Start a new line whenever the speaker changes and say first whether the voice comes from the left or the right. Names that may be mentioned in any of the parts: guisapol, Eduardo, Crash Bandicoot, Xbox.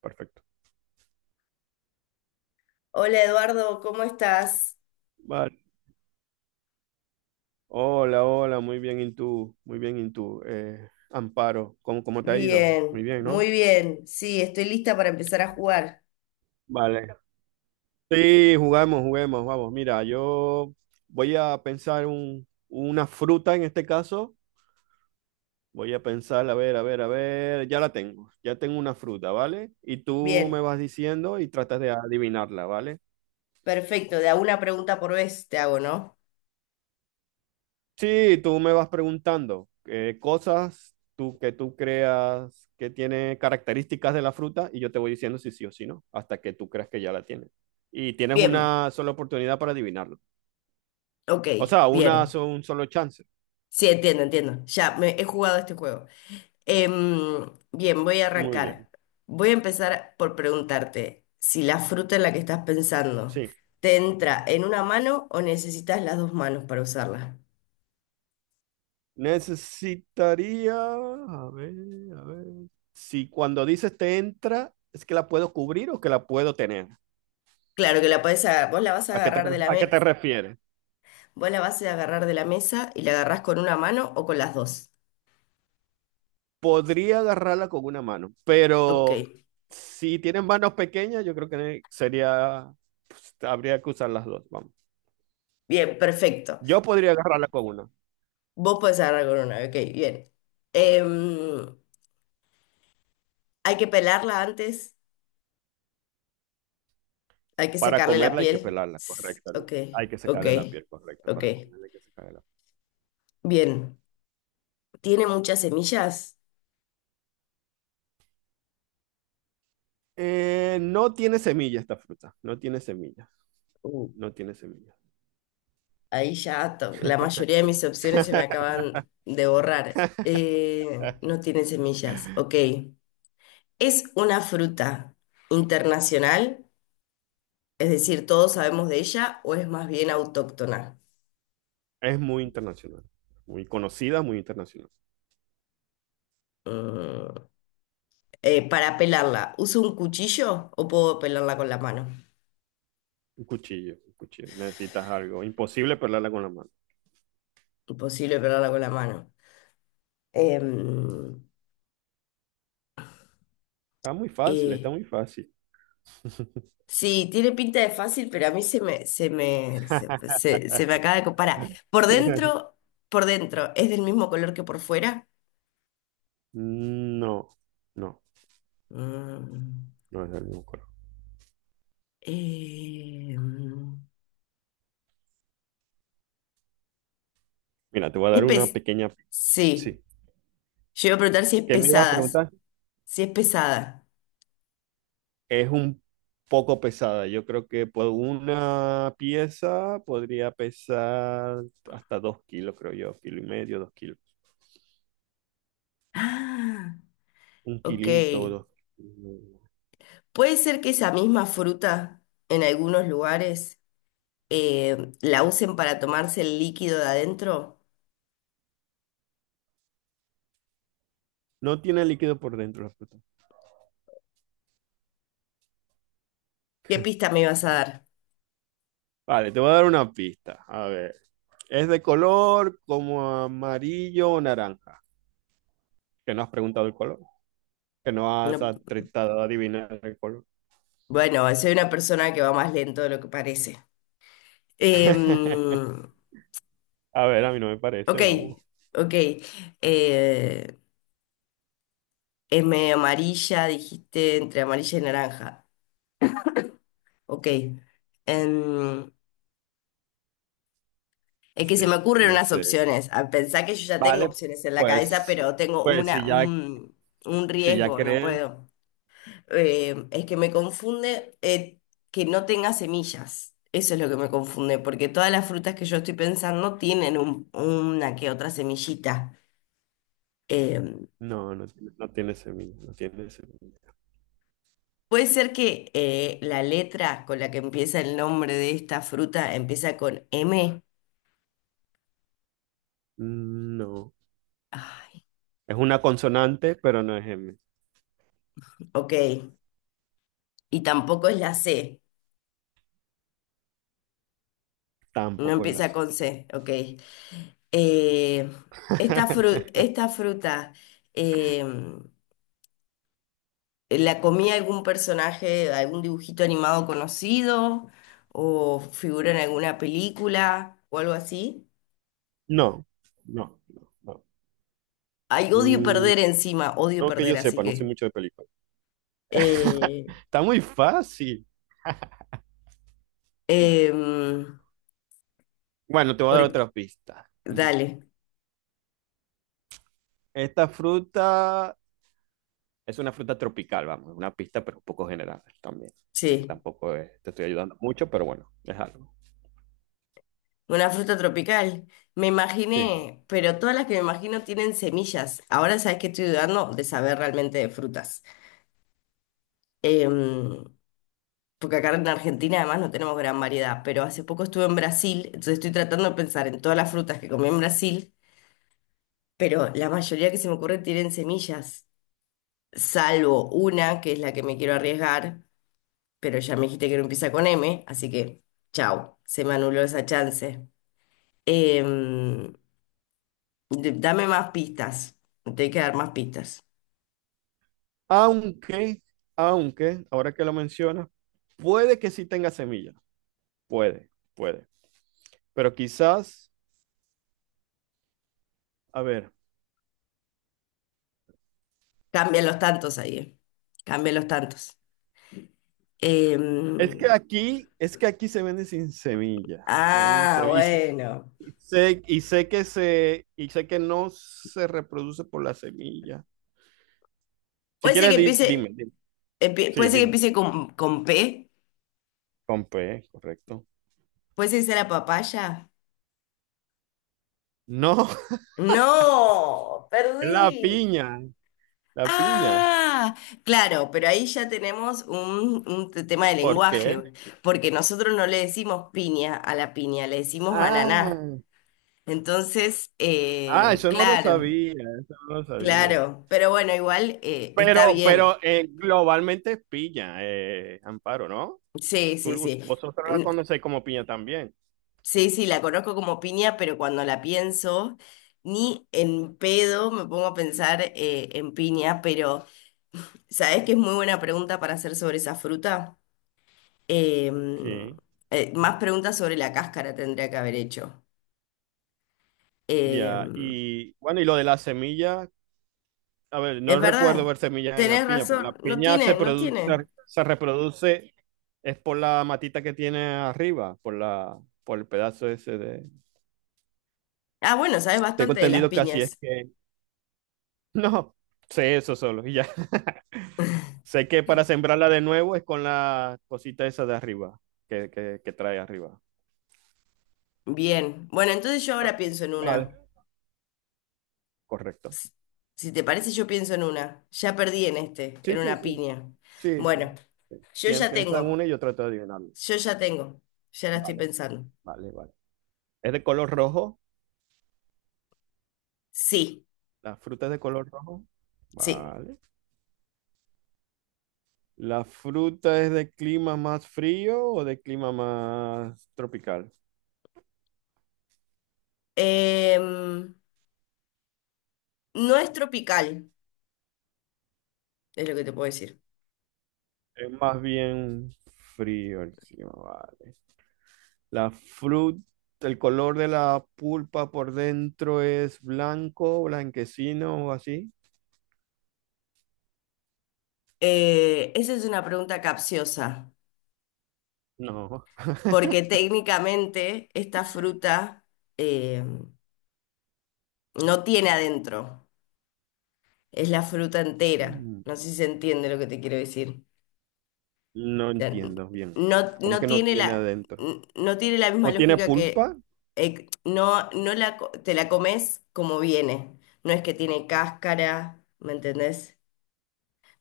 right: Perfecto.
left: Hola Eduardo, ¿cómo estás?
right: Vale. Hola, hola, muy bien, ¿y tú? Muy bien, ¿y tú? Amparo, ¿cómo te ha ido? Muy
left: Bien,
right: bien, ¿no?
left: muy bien. Sí, estoy lista para empezar a jugar.
right: Vale. Sí, jugamos, juguemos, vamos. Mira, yo voy a pensar una fruta en este caso. Voy a pensar, a ver, a ver, a ver. Ya la tengo, ya tengo una fruta, ¿vale? Y tú me
left: Bien,
right: vas diciendo y tratas de adivinarla, ¿vale?
left: perfecto. De a una pregunta por vez te hago, ¿no?
right: Sí, tú me vas preguntando cosas tú, que tú creas que tiene características de la fruta y yo te voy diciendo si sí o si no, hasta que tú creas que ya la tienes. Y tienes
left: Bien,
right: una sola oportunidad para adivinarlo.
left: ok,
right: O sea, una,
left: bien.
right: un solo chance.
left: Sí, entiendo. Ya me he jugado este juego. Bien, voy a
right: Muy bien.
left: arrancar. Voy a empezar por preguntarte si la fruta en la que estás pensando
right: Sí.
left: te entra en una mano o necesitas las dos manos para usarla.
right: Necesitaría, a ver, a ver. Si cuando dices te entra, ¿es que la puedo cubrir o que la puedo tener?
left: Claro que la podés agarrar, vos la vas a
right: ¿A qué
left: agarrar de
right: a qué te refieres?
left: Vos la vas a ir a agarrar de la mesa y la agarrás con una mano o con las dos.
right: Podría agarrarla con una mano,
left: Ok,
right: pero si tienen manos pequeñas, yo creo que sería, pues, habría que usar las dos, vamos.
left: bien, perfecto.
right: Yo podría agarrarla con una.
left: Vos podés agarrar con una, ok, bien. Em, Hay que pelarla antes, hay que
right: Para
left: sacarle la
right: comerla hay que
left: piel.
right: pelarla, correcto.
left: Ok,
right: Hay que
left: ok,
right: sacarle la piel, correcto.
left: ok.
right: Para comerla hay que sacarle la piel.
left: Bien, ¿tiene muchas semillas?
right: No tiene semilla esta fruta, no tiene semillas,
left: Uh,
right: no tiene semillas.
left: ahí la mayoría de mis opciones se me acaban de borrar. No tiene semillas, ok. ¿Es una fruta internacional? Es decir, ¿todos sabemos de ella o es más bien autóctona?
right: Es muy internacional, muy conocida, muy internacional.
left: Mm, para pelarla, ¿uso un cuchillo o puedo pelarla con la mano?
right: Un cuchillo, un cuchillo. Necesitas algo. Imposible pelarla con la mano.
left: Imposible pelarla con la mano. Em,
right: Está muy fácil, está
left: eh,
right: muy fácil.
left: sí, tiene pinta de fácil, pero a mí se me acaba de comparar. Por dentro, por dentro, ¿es del mismo color que por fuera?
right: No, no,
left: Mm,
right: no es del mismo color.
left: em,
right: Mira, te voy a
left: es
right: dar una
left: pes-
right: pequeña.
left: Sí,
right: Sí.
left: yo iba a preguntar
right: ¿Qué me ibas a preguntar?
left: si es pesada.
right: Es un poco pesada. Yo creo que por una pieza podría pesar hasta 2 kilos, creo yo. Kilo y medio, 2 kilos.
left: Ah,
right: Un
left: ok.
right: kilito, 2 kilos.
left: Puede ser que esa misma fruta en algunos lugares la usen para tomarse el líquido de adentro.
right: No tiene líquido por dentro la fruta.
left: ¿Qué pista me ibas a dar?
right: Vale, te voy a dar una pista. A ver. Es de color como amarillo o naranja. Que no has preguntado el color. Que no has
left: No-
right: tratado de adivinar el color.
left: bueno, soy una persona que va más lento de lo que parece. Em,
right: A ver, a mí no me
left: ok,
right: parece, vamos.
left: ok. Eh, es medio amarilla, dijiste entre amarilla y naranja. Ok. Em, Es que se me
right: Sí,
left: ocurren
right: no
left: unas
right: sé.
left: opciones. A pensar que yo ya tengo
right: Vale,
left: opciones en la cabeza,
right: pues,
left: pero tengo
right: pues si ya,
left: un
right: si ya
left: riesgo, no
right: crees.
left: puedo. Es que me confunde que no tenga semillas. Eso es lo que me confunde, porque todas las frutas que yo estoy pensando tienen una que otra semillita. Eh,
right: No, no tiene semilla, no tiene semilla.
left: Puede ser que la letra con la que empieza el nombre de esta fruta empieza con M.
right: Mm, no.
left: Ay,
right: Es una consonante, pero no es M.
left: ok. Y tampoco es la C. No
right: Tampoco es la
left: empieza
right: C.
left: con C. Ok. Eh, esta fruta, eh, ¿la comía algún personaje, algún dibujito animado conocido o figura en alguna película o algo así?
right: No, no, no, no.
left: Ay, odio
right: Mm,
left: perder encima, odio
right: no que
left: perder,
right: yo
left: así
right: sepa, no sé
left: que...
right: mucho de películas.
left: eh,
right: Está muy fácil.
left: em,
right: Bueno, te voy a dar
left: por-
right: otra pista.
left: dale,
right: Esta fruta es una fruta tropical, vamos, una pista, pero un poco general también. Sé que
left: sí,
right: tampoco te estoy ayudando mucho, pero bueno, es algo.
left: una fruta tropical. Me
right: Sí.
left: imaginé, pero todas las que me imagino tienen semillas. Ahora sabes que estoy dudando de saber realmente de frutas. Em, Porque acá en Argentina además no tenemos gran variedad, pero hace poco estuve en Brasil, entonces estoy tratando de pensar en todas las frutas que comí en Brasil, pero la mayoría que se me ocurre tienen semillas, salvo una que es la que me quiero arriesgar, pero ya me dijiste que no empieza con M, así que chau, se me anuló esa chance. Em, dame más pistas, me tengo que dar más pistas.
right: Aunque, aunque, ahora que lo mencionas, puede que sí tenga semillas. Puede, puede. Pero quizás, a ver,
left: Cambian los tantos ahí, eh. Cambian los tantos. Em,
right: es que aquí se vende sin semilla. Se vende sin
left: ah,
right: semilla.
left: bueno.
right: Y sé que no se reproduce por la semilla. Si
left: Puede ser
right: quieres,
left: que
right: dime,
left: empiece.
right: dime.
left: Puede
right: Sí,
left: ser que
right: dime.
left: empiece con P.
right: Con P, correcto.
left: Puede ser que sea la papaya.
right: No,
left: No,
right: es la
left: perdí.
right: piña, la piña.
left: Ah, claro, pero ahí ya tenemos tema de
right: ¿Por qué?
left: lenguaje, porque nosotros no le decimos piña a la piña, le decimos ananá.
right: Ah,
left: Entonces,
right: ah, eso no lo
left: claro,
right: sabía, eso no lo sabía.
left: claro, pero bueno, igual está
right: Pero,
left: bien.
right: pero globalmente es piña, Amparo, ¿no?
left: Sí,
right: Tú,
left: sí, sí.
right: vosotros la conocéis como piña también.
left: Sí, sí, la conozco como piña, pero cuando la pienso, ni en pedo me pongo a pensar en piña, pero ¿sabés que es muy buena pregunta para hacer sobre esa fruta? Em,
right: Sí,
left: más preguntas sobre la cáscara tendría que haber hecho.
right: ya.
left: Em,
right: Y bueno, y lo de las semillas, a ver,
left: es
right: no recuerdo
left: verdad,
right: ver semillas en la
left: tenés
right: piña, porque la
left: razón, no
right: piña se
left: tiene, no
right: produce,
left: tiene.
right: se reproduce, es por la matita que tiene arriba, por la, por el pedazo ese de.
left: Ah, bueno, sabes
right: Tengo
left: bastante de las
right: entendido que así es
left: piñas.
right: que no, sé eso solo y ya. Sé que para sembrarla de nuevo es con la cosita esa de arriba, que trae arriba.
left: Bien, bueno, entonces yo
right: Va,
left: ahora pienso en una.
right: vale, correcto.
left: Si si te parece, yo pienso en una. Ya perdí en este,
right: Sí,
left: en
right: sí,
left: una
right: sí.
left: piña.
right: Sí, sí.
left: Bueno. Yo
right: Bien,
left: ya
right: piensa en
left: tengo,
right: una y yo trato de adivinarlo.
left: yo ya tengo, ya la estoy
right: Vale,
left: pensando.
right: vale, vale. ¿Es de color rojo?
left: Sí,
right: ¿La fruta es de color rojo?
left: sí.
right: Vale. ¿La fruta es de clima más frío o de clima más tropical?
left: Em, no es tropical, es lo que te puedo decir.
right: Es más bien frío el clima, vale. La fruta, el color de la pulpa por dentro es blanco, blanquecino o así.
left: Esa es una pregunta capciosa,
right: No,
left: porque técnicamente esta fruta em, no tiene adentro, es la fruta entera.
right: mm,
left: No sé si se entiende lo que te quiero decir.
right: no
left: Sea,
right: entiendo bien.
left: no,
right: ¿Cómo
left: no
right: que no
left: tiene
right: tiene
left: la,
right: adentro?
left: no tiene la misma
right: ¿No tiene
left: lógica que
right: pulpa?
left: no, no la, te la comes como viene. No es que tiene cáscara, ¿me entendés?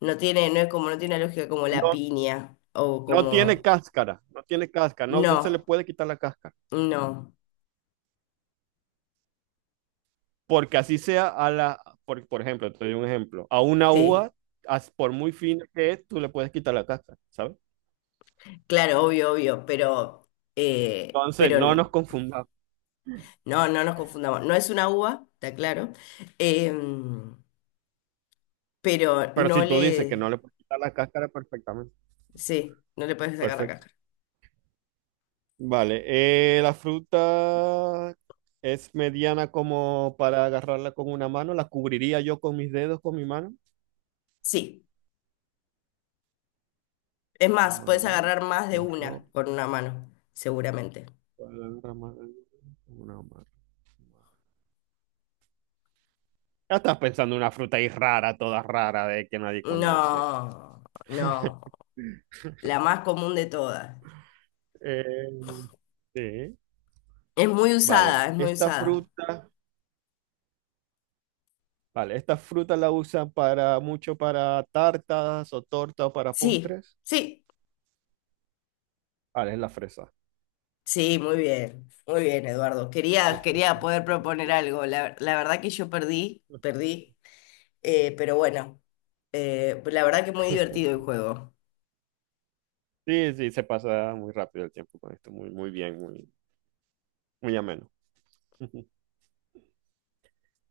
left: No tiene, no es como, no tiene una lógica como la
right: No,
left: piña o
right: no tiene
left: como.
right: cáscara, no tiene cáscara, no, no se le
left: No,
right: puede quitar la cáscara.
left: no.
right: Porque así sea a la, por ejemplo, te doy un ejemplo, a una
left: Sí.
right: uva, por muy fina que es, tú le puedes quitar la cáscara, ¿sabes?
left: Claro, obvio, obvio, pero, eh,
right: Entonces,
left: pero
right: no
left: n-
right: nos confundamos.
left: no, no nos confundamos. No es una uva, está claro. em, pero
right: Pero si
left: no
right: tú dices que no
left: le.
right: le puedes quitar la cáscara, perfectamente.
left: Sí, no le puedes sacar la
right: Perfecto.
left: cáscara.
right: Vale, la fruta es mediana como para agarrarla con una mano, la cubriría yo con mis dedos, con mi mano.
left: Sí. Es más, puedes
right: Vale,
left: agarrar más de
right: es ropa,
left: una con una mano, seguramente.
right: rama- una mano. Ya estás pensando en una fruta ahí rara, toda rara, de que nadie conoce.
left: No, no. La más común de todas.
right: Eh, sí.
left: Es muy
right: Vale,
left: usada, es muy usada.
right: esta fruta la usan para mucho para tartas o tortas o para
left: Sí,
right: postres.
left: sí,
right: Vale, es la fresa.
left: sí, muy bien. Muy bien, Eduardo. Quería poder proponer algo. La verdad que yo perdí, perdí. Eh, pero bueno, la verdad que muy divertido el juego.
right: Sí, sí, se pasa muy rápido el tiempo con esto, muy, muy bien, muy, muy ameno.